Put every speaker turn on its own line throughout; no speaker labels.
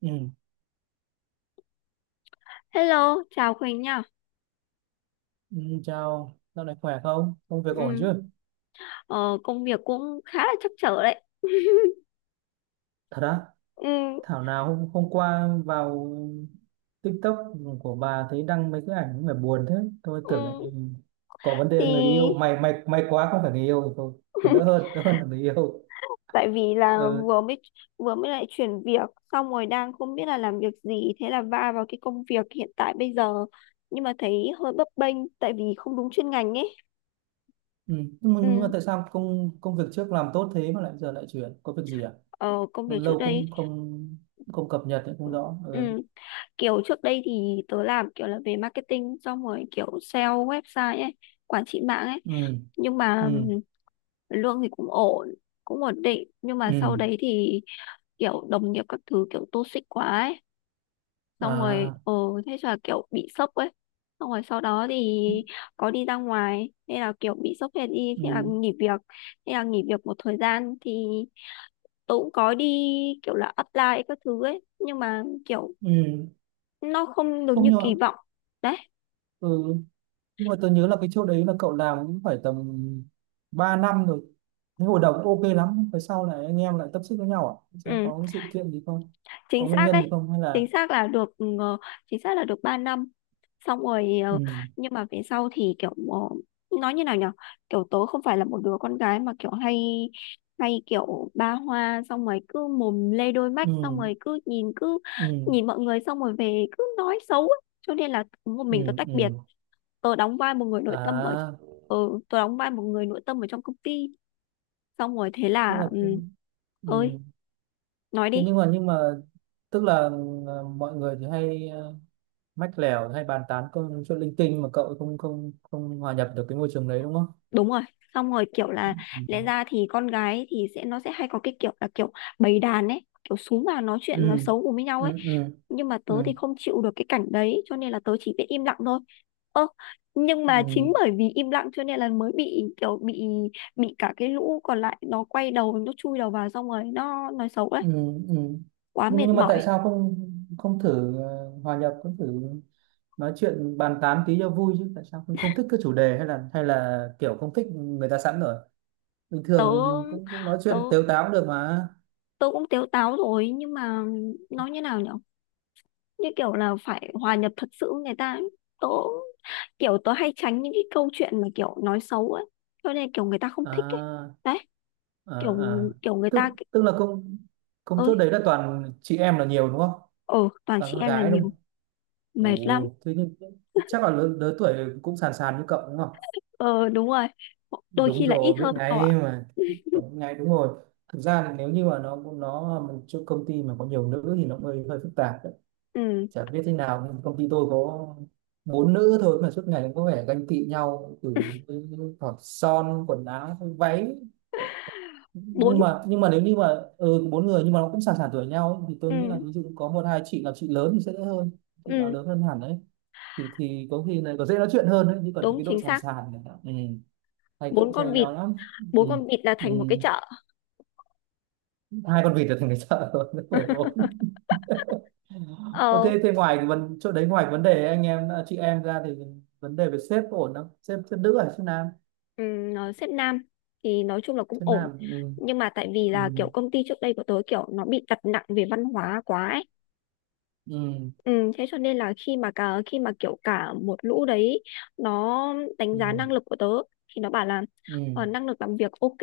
Ừ.
Hello, chào Quỳnh nha.
ừ, Chào, dạo này khỏe không? Công việc ổn
Ừ,
chứ?
Công việc cũng khá là trắc trở đấy.
Thật á?
ừ,
Thảo nào hôm qua vào TikTok của bà thấy đăng mấy cái ảnh mà buồn thế. Tôi
ừ,
tưởng là có vấn đề người yêu.
thì
May quá không phải người yêu thì thôi. Còn đỡ hơn, đỡ hơn là người yêu.
Tại vì là
Ừ.
vừa mới lại chuyển việc xong rồi đang không biết là làm việc gì, thế là va vào cái công việc hiện tại bây giờ, nhưng mà thấy hơi bấp bênh tại vì không đúng chuyên ngành ấy.
Ừ. Nhưng mà
Ừ,
tại sao công công việc trước làm tốt thế mà lại giờ lại chuyển? Có việc gì à?
ờ, Công
Lâu
việc trước
lâu
đây
cũng không không cập nhật cũng không rõ. Ừ.
ừ, kiểu trước đây thì tớ làm kiểu là về marketing, xong rồi kiểu sale website ấy, quản trị mạng ấy,
Ừ.
nhưng mà
Ừ.
lương thì cũng ổn, cũng ổn định. Nhưng mà sau
Ừ.
đấy thì kiểu đồng nghiệp các thứ kiểu toxic quá ấy, xong rồi
À.
ờ thế là kiểu bị sốc ấy, xong rồi sau đó thì có đi ra ngoài nên là kiểu bị sốc thế đi,
Ừ.
thế là nghỉ việc. Thế là nghỉ việc một thời gian thì tôi cũng có đi kiểu là apply các thứ ấy, nhưng mà kiểu
Ừ.
nó không được
Không
như kỳ
nhờ
vọng đấy.
ừ. Nhưng mà tôi nhớ là cái chỗ đấy là cậu làm cũng phải tầm 3 năm rồi, cái hồi đầu cũng ok lắm, phải sau này anh em lại tiếp xúc với nhau à, sao
Ừ,
có cái sự kiện gì không, có
chính
nguyên
xác
nhân
đấy.
gì không hay là
Chính xác là được chính xác là được 3 năm, xong rồi
ừ,
nhưng mà về sau thì kiểu nói như nào nhở, kiểu tớ không phải là một đứa con gái mà kiểu hay hay kiểu ba hoa, xong rồi cứ mồm lê đôi mắt,
ừ,
xong rồi cứ nhìn cứ
ừ,
nhìn mọi người xong rồi về cứ nói xấu ấy. Cho nên là một
ừ,
mình tớ tách biệt.
ừ,
Tớ đóng vai một người nội tâm ở
à,
Ừ, tớ đóng vai một người nội tâm ở trong công ty, xong rồi thế
tức là
là ừ,
cũng-
ơi
ừ.
nói
Thế
đi.
nhưng mà tức là mọi người thì hay mách lèo hay bàn tán công chuyện linh tinh mà cậu không không không hòa nhập được cái môi trường đấy đúng không,
Đúng rồi, xong rồi kiểu là lẽ
ừ,
ra thì con gái thì sẽ nó sẽ hay có cái kiểu là kiểu bầy đàn ấy, kiểu xuống vào nói chuyện nói
ừ,
xấu cùng với nhau ấy,
ừ, ừ,
nhưng mà tớ
ừ,
thì không chịu được cái cảnh đấy, cho nên là tớ chỉ biết im lặng thôi. Ơ, nhưng mà
ừ.
chính bởi vì im lặng cho nên là mới bị kiểu bị cả cái lũ còn lại nó quay đầu nó chui đầu vào xong rồi nó nói xấu đấy.
Ừ.
Quá
nhưng
mệt
nhưng mà tại
mỏi.
sao không không thử hòa nhập, không thử nói chuyện bàn tán tí cho vui chứ, tại sao không không thích cái chủ đề, hay là kiểu không thích người ta sẵn rồi, bình thường
Tớ
cũng cũng nói
tớ
chuyện tếu táo cũng được mà.
Tớ cũng tếu táo rồi, nhưng mà nói như nào nhở, như kiểu là phải hòa nhập thật sự với người ta ấy. tớ Kiểu tớ hay tránh những cái câu chuyện mà kiểu nói xấu ấy, cho nên kiểu người ta không thích ấy
à,
đấy. kiểu
À.
kiểu người ta
tức
ki-
tức là công công chốt
ơi,
đấy là toàn chị em là nhiều đúng không,
ừ toàn
toàn
chị
con
em là
gái đúng
nhiều,
không?
mệt lắm.
Ồ, thế nhưng chắc là lớn lớn tuổi, cũng sàn sàn như cậu đúng không?
Ờ, đúng rồi, đôi
Đúng
khi là ít
rồi, biết
hơn cậu ạ.
ngay mà. Đúng ngay, đúng rồi. Thực ra thì nếu như mà nó một chỗ công ty mà có nhiều nữ thì nó hơi hơi phức tạp đấy.
Ừ,
Chả biết thế nào, công ty tôi có bốn nữ thôi mà suốt ngày cũng có vẻ ganh tị nhau, từ hỏi son, quần áo, váy.
bốn,
Nhưng mà nếu như mà bốn người nhưng mà nó cũng sàn sàn tuổi nhau ấy, thì
ừ,
tôi nghĩ là ví dụ có một hai chị là chị lớn thì sẽ đỡ hơn, chị nào
ừ,
lớn hơn hẳn đấy thì có khi là có dễ nói chuyện hơn đấy, chứ còn
đúng
cái độ
chính
sàn
xác.
sàn này ừ, thầy cũng
Bốn
chơi
con vịt,
nhiều lắm. Ừ.
bốn con vịt là
Ừ.
thành một cái chợ.
Hai con vịt là thành cái chợ rồi đến 14. Ờ,
Ờ,
thế thế ngoài cái vấn chỗ đấy, ngoài cái vấn đề anh em à, chị em ra thì vấn đề về sếp có ổn không, sếp sếp nữ hay sếp nam?
ừm, nó xếp nam thì nói chung là cũng
Sếp
ổn,
nam, ừ.
nhưng mà tại vì là
Ừ.
kiểu công ty trước đây của tớ kiểu nó bị đặt nặng về văn hóa quá ấy.
Ừ.
Thế cho nên là khi mà cả khi mà kiểu cả một lũ đấy nó đánh
Ừ.
giá năng lực của tớ thì nó bảo là
Ừ.
ờ, năng lực làm việc ok,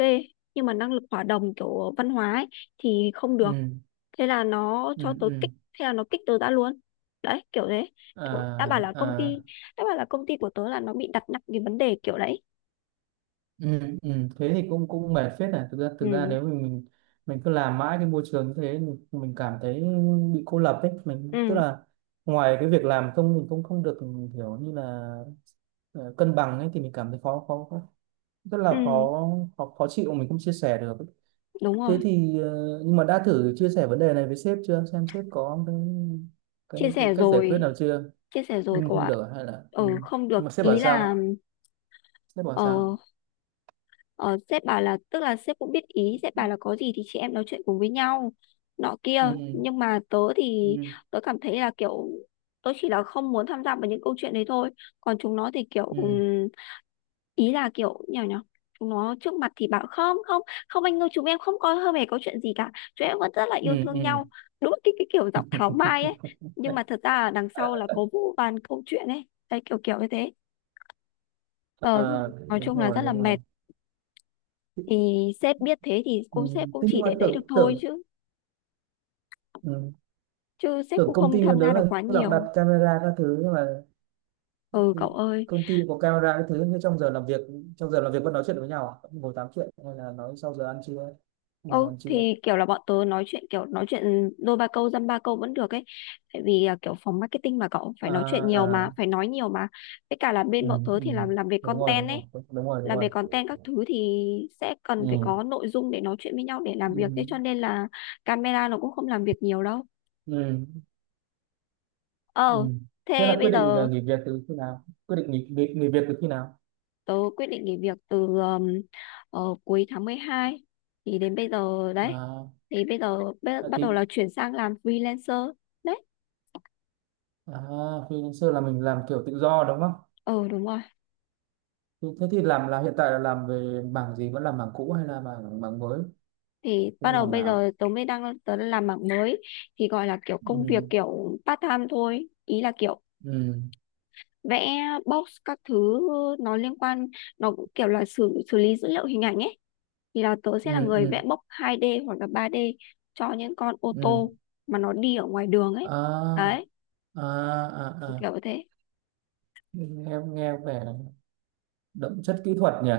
nhưng mà năng lực hòa đồng kiểu văn hóa ấy, thì không được.
Ừ.
thế là nó
Ừ.
cho tớ
Ừ.
kích Thế là nó kích tớ ra luôn, đấy kiểu thế. Kiểu đã bảo
À,
là công
à.
ty Đã bảo là công ty của tớ là nó bị đặt nặng cái vấn đề kiểu đấy.
Ừ, ừ. Thế thì cũng cũng mệt phết này, thực ra
Ừ,
nếu mình cứ làm mãi cái môi trường như thế, mình cảm thấy bị cô lập ấy, mình tức
ừ,
là ngoài cái việc làm không mình cũng không được kiểu như là ờ, cân bằng ấy thì mình cảm thấy khó khó khó- rất
ừ,
là khó khó, khó chịu, mình không chia sẻ được.
đúng rồi.
Thế thì nhưng mà đã thử chia sẻ vấn đề này với sếp chưa, xem sếp có
Chia
cái
sẻ
cách giải
rồi,
quyết nào chưa?
chia sẻ rồi
Nhưng mà
cô
không
ạ.
được à, hay là ừ.
Ừ không
Nhưng
được
mà sếp bảo
ý là
sao, sếp bảo
ờ.
sao?
Ờ, sếp bảo là, tức là sếp cũng biết ý, sếp bảo là có gì thì chị em nói chuyện cùng với nhau nọ kia.
Ừ.
Nhưng mà tớ thì
Ừ.
tớ cảm thấy là kiểu tớ chỉ là không muốn tham gia vào những câu chuyện đấy thôi. Còn chúng nó thì kiểu
Ừ.
ý là kiểu nhỏ nhỏ, chúng nó trước mặt thì bảo không không không anh ơi chúng em không có hơi hề có chuyện gì cả, chúng em vẫn rất là
ừ,
yêu thương
ừ,
nhau, đúng cái kiểu giọng tháo mai ấy. Nhưng mà thật ra là đằng sau là có vô vàn câu chuyện ấy đấy kiểu kiểu như thế. Ờ,
à,
nói chung là rất là
đúng rồi
mệt. Thì sếp biết thế thì
ừ.
cô sếp cũng
Thế
chỉ
nhưng mà
để đấy được
tưởng
thôi,
tưởng
chứ
ừ.
chứ sếp
Tưởng
cũng
công
không
ty đó
tham gia
là
được
lúc
quá
nào cũng đặt
nhiều.
camera các thứ nhưng mà
Ừ cậu ơi,
công ty có camera các thứ, nhưng trong giờ làm việc, trong giờ làm việc vẫn nói chuyện với nhau à? Vẫn ngồi tám chuyện hay là nói sau giờ ăn trưa? Sau giờ
ô
ăn trưa
thì kiểu là bọn tớ nói chuyện, kiểu nói chuyện đôi ba câu dăm ba câu vẫn được ấy, tại vì à, kiểu phòng marketing mà cậu, phải
à,
nói chuyện nhiều mà,
à,
phải nói nhiều mà. Với cả là
ừ,
bên bọn tớ
ừ.
thì làm về
Đúng rồi,
content
đúng rồi,
ấy,
đúng rồi, đúng
làm về
rồi,
content các thứ thì sẽ cần phải
ừ.
có nội dung để nói chuyện với nhau để làm việc, thế
Ừ.
cho nên là camera nó cũng không làm việc nhiều đâu.
Ừ. Ừ.
Ờ,
Thế
thế
là quyết
bây
định
giờ
nghỉ việc từ khi nào, quyết định nghỉ nghỉ, nghỉ việc từ khi nào?
tớ quyết định nghỉ việc từ cuối tháng mười hai, thì đến bây giờ đấy, thì bây giờ
À.
bắt đầu là chuyển sang làm freelancer đấy.
À, freelancer là mình làm kiểu tự do đúng không?
Ừ đúng rồi,
Thế thế thì làm là hiện tại là làm về mảng gì? Vẫn là mảng cũ hay là mảng mảng mới?
thì bắt
Bên
đầu
mảng
bây
nào?
giờ tớ mới đang tớ đang làm mảng mới, thì gọi là kiểu công việc
Ừ,
kiểu part time thôi, ý là kiểu
ừ,
vẽ box các thứ. Nó liên quan, nó cũng kiểu là xử xử lý dữ liệu hình ảnh ấy, thì là tớ sẽ là
ừ,
người
ừ,
vẽ box 2D hoặc là 3D cho những con ô
ừ.
tô mà nó đi ở ngoài đường ấy
À,
đấy
à, à, à.
kiểu thế.
Nghe vẻ đậm chất kỹ thuật nhỉ?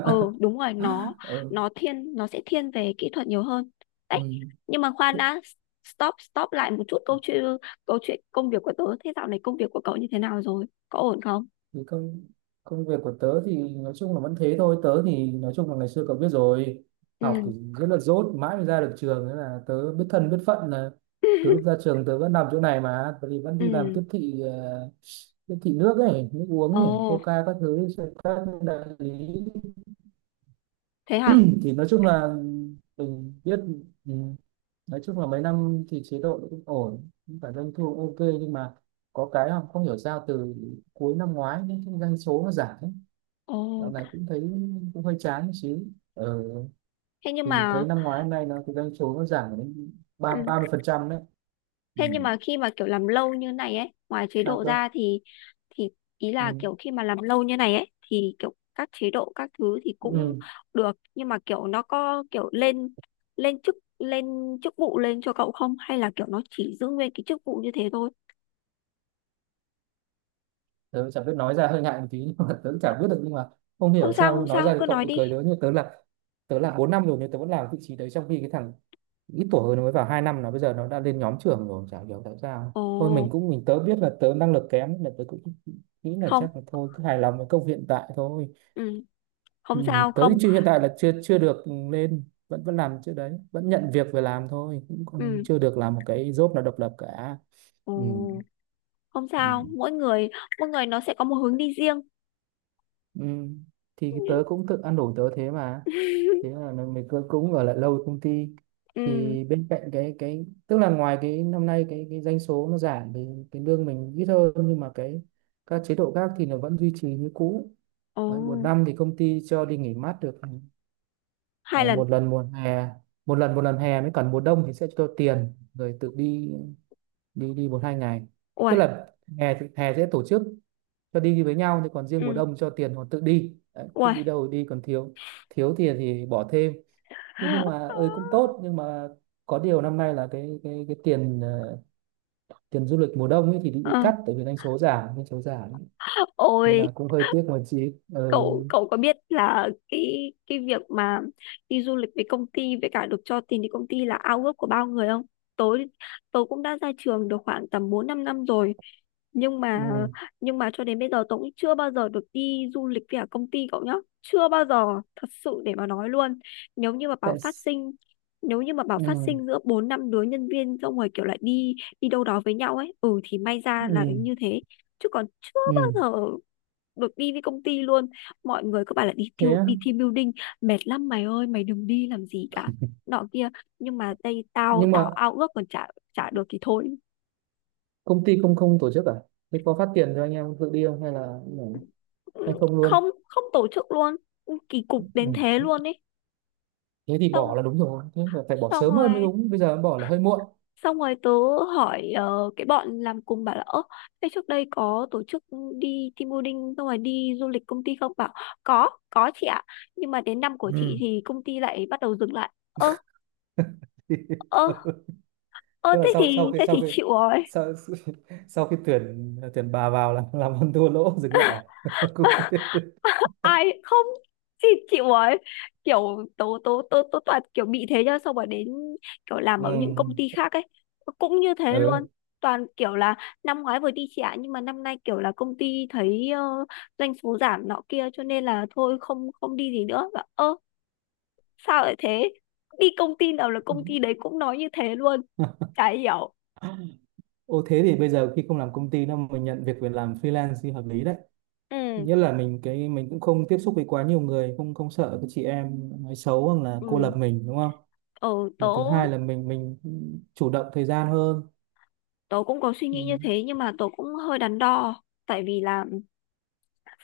Ừ đúng rồi, nó
ừ,
nó thiên nó sẽ thiên về kỹ thuật nhiều hơn đấy.
ừ.
Nhưng mà khoan đã, stop stop lại một chút câu chuyện, câu chuyện công việc của tớ. Thế dạo này công việc của cậu như thế nào rồi, có ổn không?
Thì công công việc của tớ thì nói chung là vẫn thế thôi, tớ thì nói chung là ngày xưa cậu biết rồi,
Ừ
học thì rất là dốt mãi mới ra được trường nên là tớ biết thân biết phận là từ lúc ra trường tớ vẫn làm chỗ này, mà tớ thì vẫn đi làm
ừ,
tiếp thị tiếp thị nước ấy, nước
ồ
uống ấy, coca các thứ cho các đại lý.
thế hả,
Thì nói chung là mình biết ừ, nói chung là mấy năm thì chế độ cũng ổn, cũng phải doanh thu ok, nhưng mà có cái không hiểu sao từ cuối năm ngoái những cái doanh số nó giảm,
ồ
dạo này cũng thấy cũng hơi chán một xíu ờ,
thế nhưng
thì
mà
thấy năm ngoái hôm nay nó cái doanh số nó giảm đến ba
ừ.
ba mươi phần trăm đấy. Ừ.
Thế nhưng mà khi mà kiểu làm lâu như này ấy, ngoài chế
Sao
độ
cơ?
ra thì ý là
Ừ.
kiểu khi mà làm lâu như này ấy thì kiểu các chế độ các thứ thì cũng
Ừ.
được, nhưng mà kiểu nó có kiểu lên lên chức vụ lên cho cậu không, hay là kiểu nó chỉ giữ nguyên cái chức vụ như thế thôi?
Tớ chả biết nói ra hơi ngại một tí nhưng mà tớ chả biết được, nhưng mà không
Không
hiểu
sao,
sao
không
nói
sao,
ra thì
cứ
cậu
nói
bị
đi.
cười tớ, nhưng mà tớ là bốn năm rồi nhưng tớ vẫn làm vị trí đấy, trong khi cái thằng ít tuổi hơn nó mới vào hai năm là bây giờ nó đã lên nhóm trưởng rồi, chả hiểu tại sao.
Ồ,
Thôi mình cũng mình tớ biết là tớ năng lực kém nên là tớ cũng nghĩ là
không,
chắc là thôi cứ hài lòng với công việc hiện tại thôi.
ừ,
Ừ,
không sao,
tới
không,
chưa, hiện tại là chưa chưa được lên, vẫn vẫn làm chưa đấy, vẫn nhận việc về làm thôi, cũng còn
ừ,
chưa được làm một cái job nào độc lập cả.
ồ,
Ừ.
không
Ừ.
sao, mỗi người nó sẽ có một hướng đi riêng.
Ừ. Thì tớ cũng tự ăn đủ tớ thế mà thế là cũng ở lại lâu công ty
Ừ,
thì bên cạnh cái tức là ngoài cái năm nay cái doanh số nó giảm thì cái lương mình ít hơn, nhưng mà cái các chế độ khác thì nó vẫn duy trì như cũ.
ồ,
Đấy, một năm thì công ty cho đi nghỉ mát được
hai
Ờ,
lần,
một lần mùa hè, một lần hè mới, còn mùa đông thì sẽ cho tiền rồi tự đi, đi một hai ngày,
ui,
tức là hè sẽ tổ chức cho đi với nhau, thì còn riêng mùa
ừ,
đông cho tiền họ tự đi. Đấy, thích
ui.
đi đâu thì đi, còn thiếu thiếu tiền thì bỏ thêm. Thế nhưng mà ơi cũng tốt, nhưng mà có điều năm nay là cái tiền tiền du lịch mùa đông ấy thì bị
Ờ,
cắt, tại vì doanh số giảm, doanh số giảm nên
ôi,
là cũng hơi tiếc một chị, ừ,
cậu cậu có biết là cái việc mà đi du lịch với công ty, với cả được cho tiền đi công ty là ao ước của bao người không? Tớ Tớ cũng đã ra trường được khoảng tầm bốn năm năm rồi, nhưng mà
ừ,
nhưng mà cho đến bây giờ tớ cũng chưa bao giờ được đi du lịch với cả công ty cậu nhá, chưa bao giờ, thật sự để mà nói luôn. nếu như mà
tại
bảo phát
s-
sinh Nếu như mà bảo
ừ,
phát sinh giữa bốn năm đứa nhân viên xong rồi kiểu lại đi đi đâu đó với nhau ấy ừ thì may ra là
ừ,
như thế, chứ còn chưa bao
ừ.
giờ được đi với công ty luôn. Mọi người cứ bảo là đi
Thế
thiêu
á.
đi team building mệt lắm mày ơi, mày đừng đi làm gì cả nọ kia, nhưng mà đây tao
Nhưng
tao
mà
ao ước còn chả chả được thì thôi.
công ty không không tổ chức à, thế có phát tiền cho anh em tự đi không hay là hay
Ừ,
không luôn?
không không tổ chức luôn, kỳ cục đến thế
Ừ.
luôn ấy.
Thế thì
Xong
bỏ là đúng rồi, thế là phải bỏ
xong
sớm hơn mới
rồi
đúng, bây giờ bỏ là hơi muộn.
Xong rồi tớ hỏi ờ, cái bọn làm cùng bảo là ơ thế trước đây có tổ chức đi team building xong rồi đi du lịch công ty không, bảo có chị ạ, nhưng mà đến năm của chị
Ừ.
thì công ty lại bắt đầu dừng lại. Ơ ơ Ơ
Tức là sau sau khi
thế
sau
thì
khi
chịu rồi.
sau, sau khi tuyển tuyển bà vào là làm ăn thua lỗ dừng lại à? Cũng-
Ai không, chị chịu ấy. Kiểu tố tố tố tố toàn kiểu bị thế nhá, xong rồi đến kiểu làm
ừ.
ở những công ty khác ấy cũng như thế luôn.
ừ.
Toàn kiểu là năm ngoái vừa đi trả, nhưng mà năm nay kiểu là công ty thấy ờ, doanh số giảm nọ kia cho nên là thôi không không đi gì nữa và ơ sao lại thế, đi công ty nào là công ty đấy cũng nói như thế luôn, chả hiểu.
Ô thế thì bây giờ khi không làm công ty đâu, mình nhận việc về làm freelance thì hợp lý đấy,
Ừ.
nhất là mình cũng không tiếp xúc với quá nhiều người, không không sợ cái chị em nói xấu hoặc là cô lập
Ừ,
mình đúng không,
ờ, tớ
và thứ hai là mình chủ động thời gian hơn
tớ cũng có suy nghĩ như
ừ,
thế, nhưng mà tớ cũng hơi đắn đo tại vì là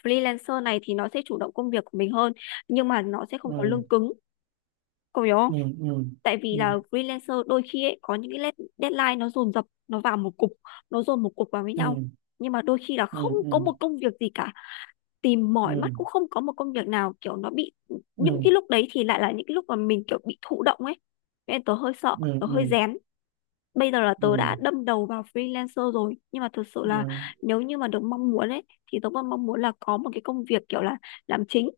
freelancer này thì nó sẽ chủ động công việc của mình hơn, nhưng mà nó sẽ không có
ừ,
lương cứng, cậu hiểu không?
ừ, ừ,
Tại vì là freelancer đôi khi ấy, có những cái lết- deadline nó dồn dập nó vào một cục, nó dồn một cục vào với nhau,
ừ,
nhưng mà đôi khi là
ừ,
không
ừ,
có một công việc gì cả, tìm
ừ,
mỏi mắt cũng không có một công việc nào, kiểu nó bị, những
ừ,
cái lúc đấy thì lại là những cái lúc mà mình kiểu bị thụ động ấy. Nên tớ hơi sợ,
ừ, ừ,
tớ hơi
ừ,
rén. Bây giờ là
ừ,
tớ đã đâm đầu vào freelancer rồi, nhưng mà thực sự là
ừ,
nếu như mà được mong muốn ấy thì tớ còn mong muốn là có một cái công việc kiểu là làm chính,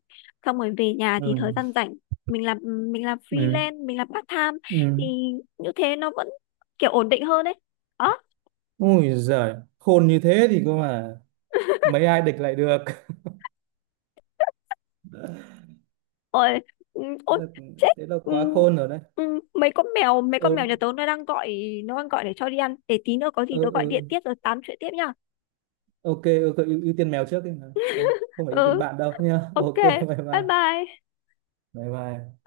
xong rồi về nhà
ừ,
thì thời gian rảnh mình làm mình làm
ừ,
freelance, mình làm part time,
ừ.
thì như thế nó vẫn kiểu ổn định hơn đấy đó.
Ui giời, khôn như thế thì cơ mà mấy ai địch lại được
Ôi, ừ,
thế
ôi
là,
chết.
thế là quá
Ừ,
khôn rồi đấy,
ừ, mấy con mèo nhà
ừ,
tớ nó đang gọi, nó đang gọi để cho đi ăn, để tí nữa có gì tớ
ừ,
gọi điện
ừ.
tiếp rồi tám chuyện tiếp nha.
Ok, ok, ưu tiên mèo trước đi. Vâng, không phải ưu tiên
Ừ
bạn đâu nha,
ok,
ok bye
bye
bye,
bye.
bye bye.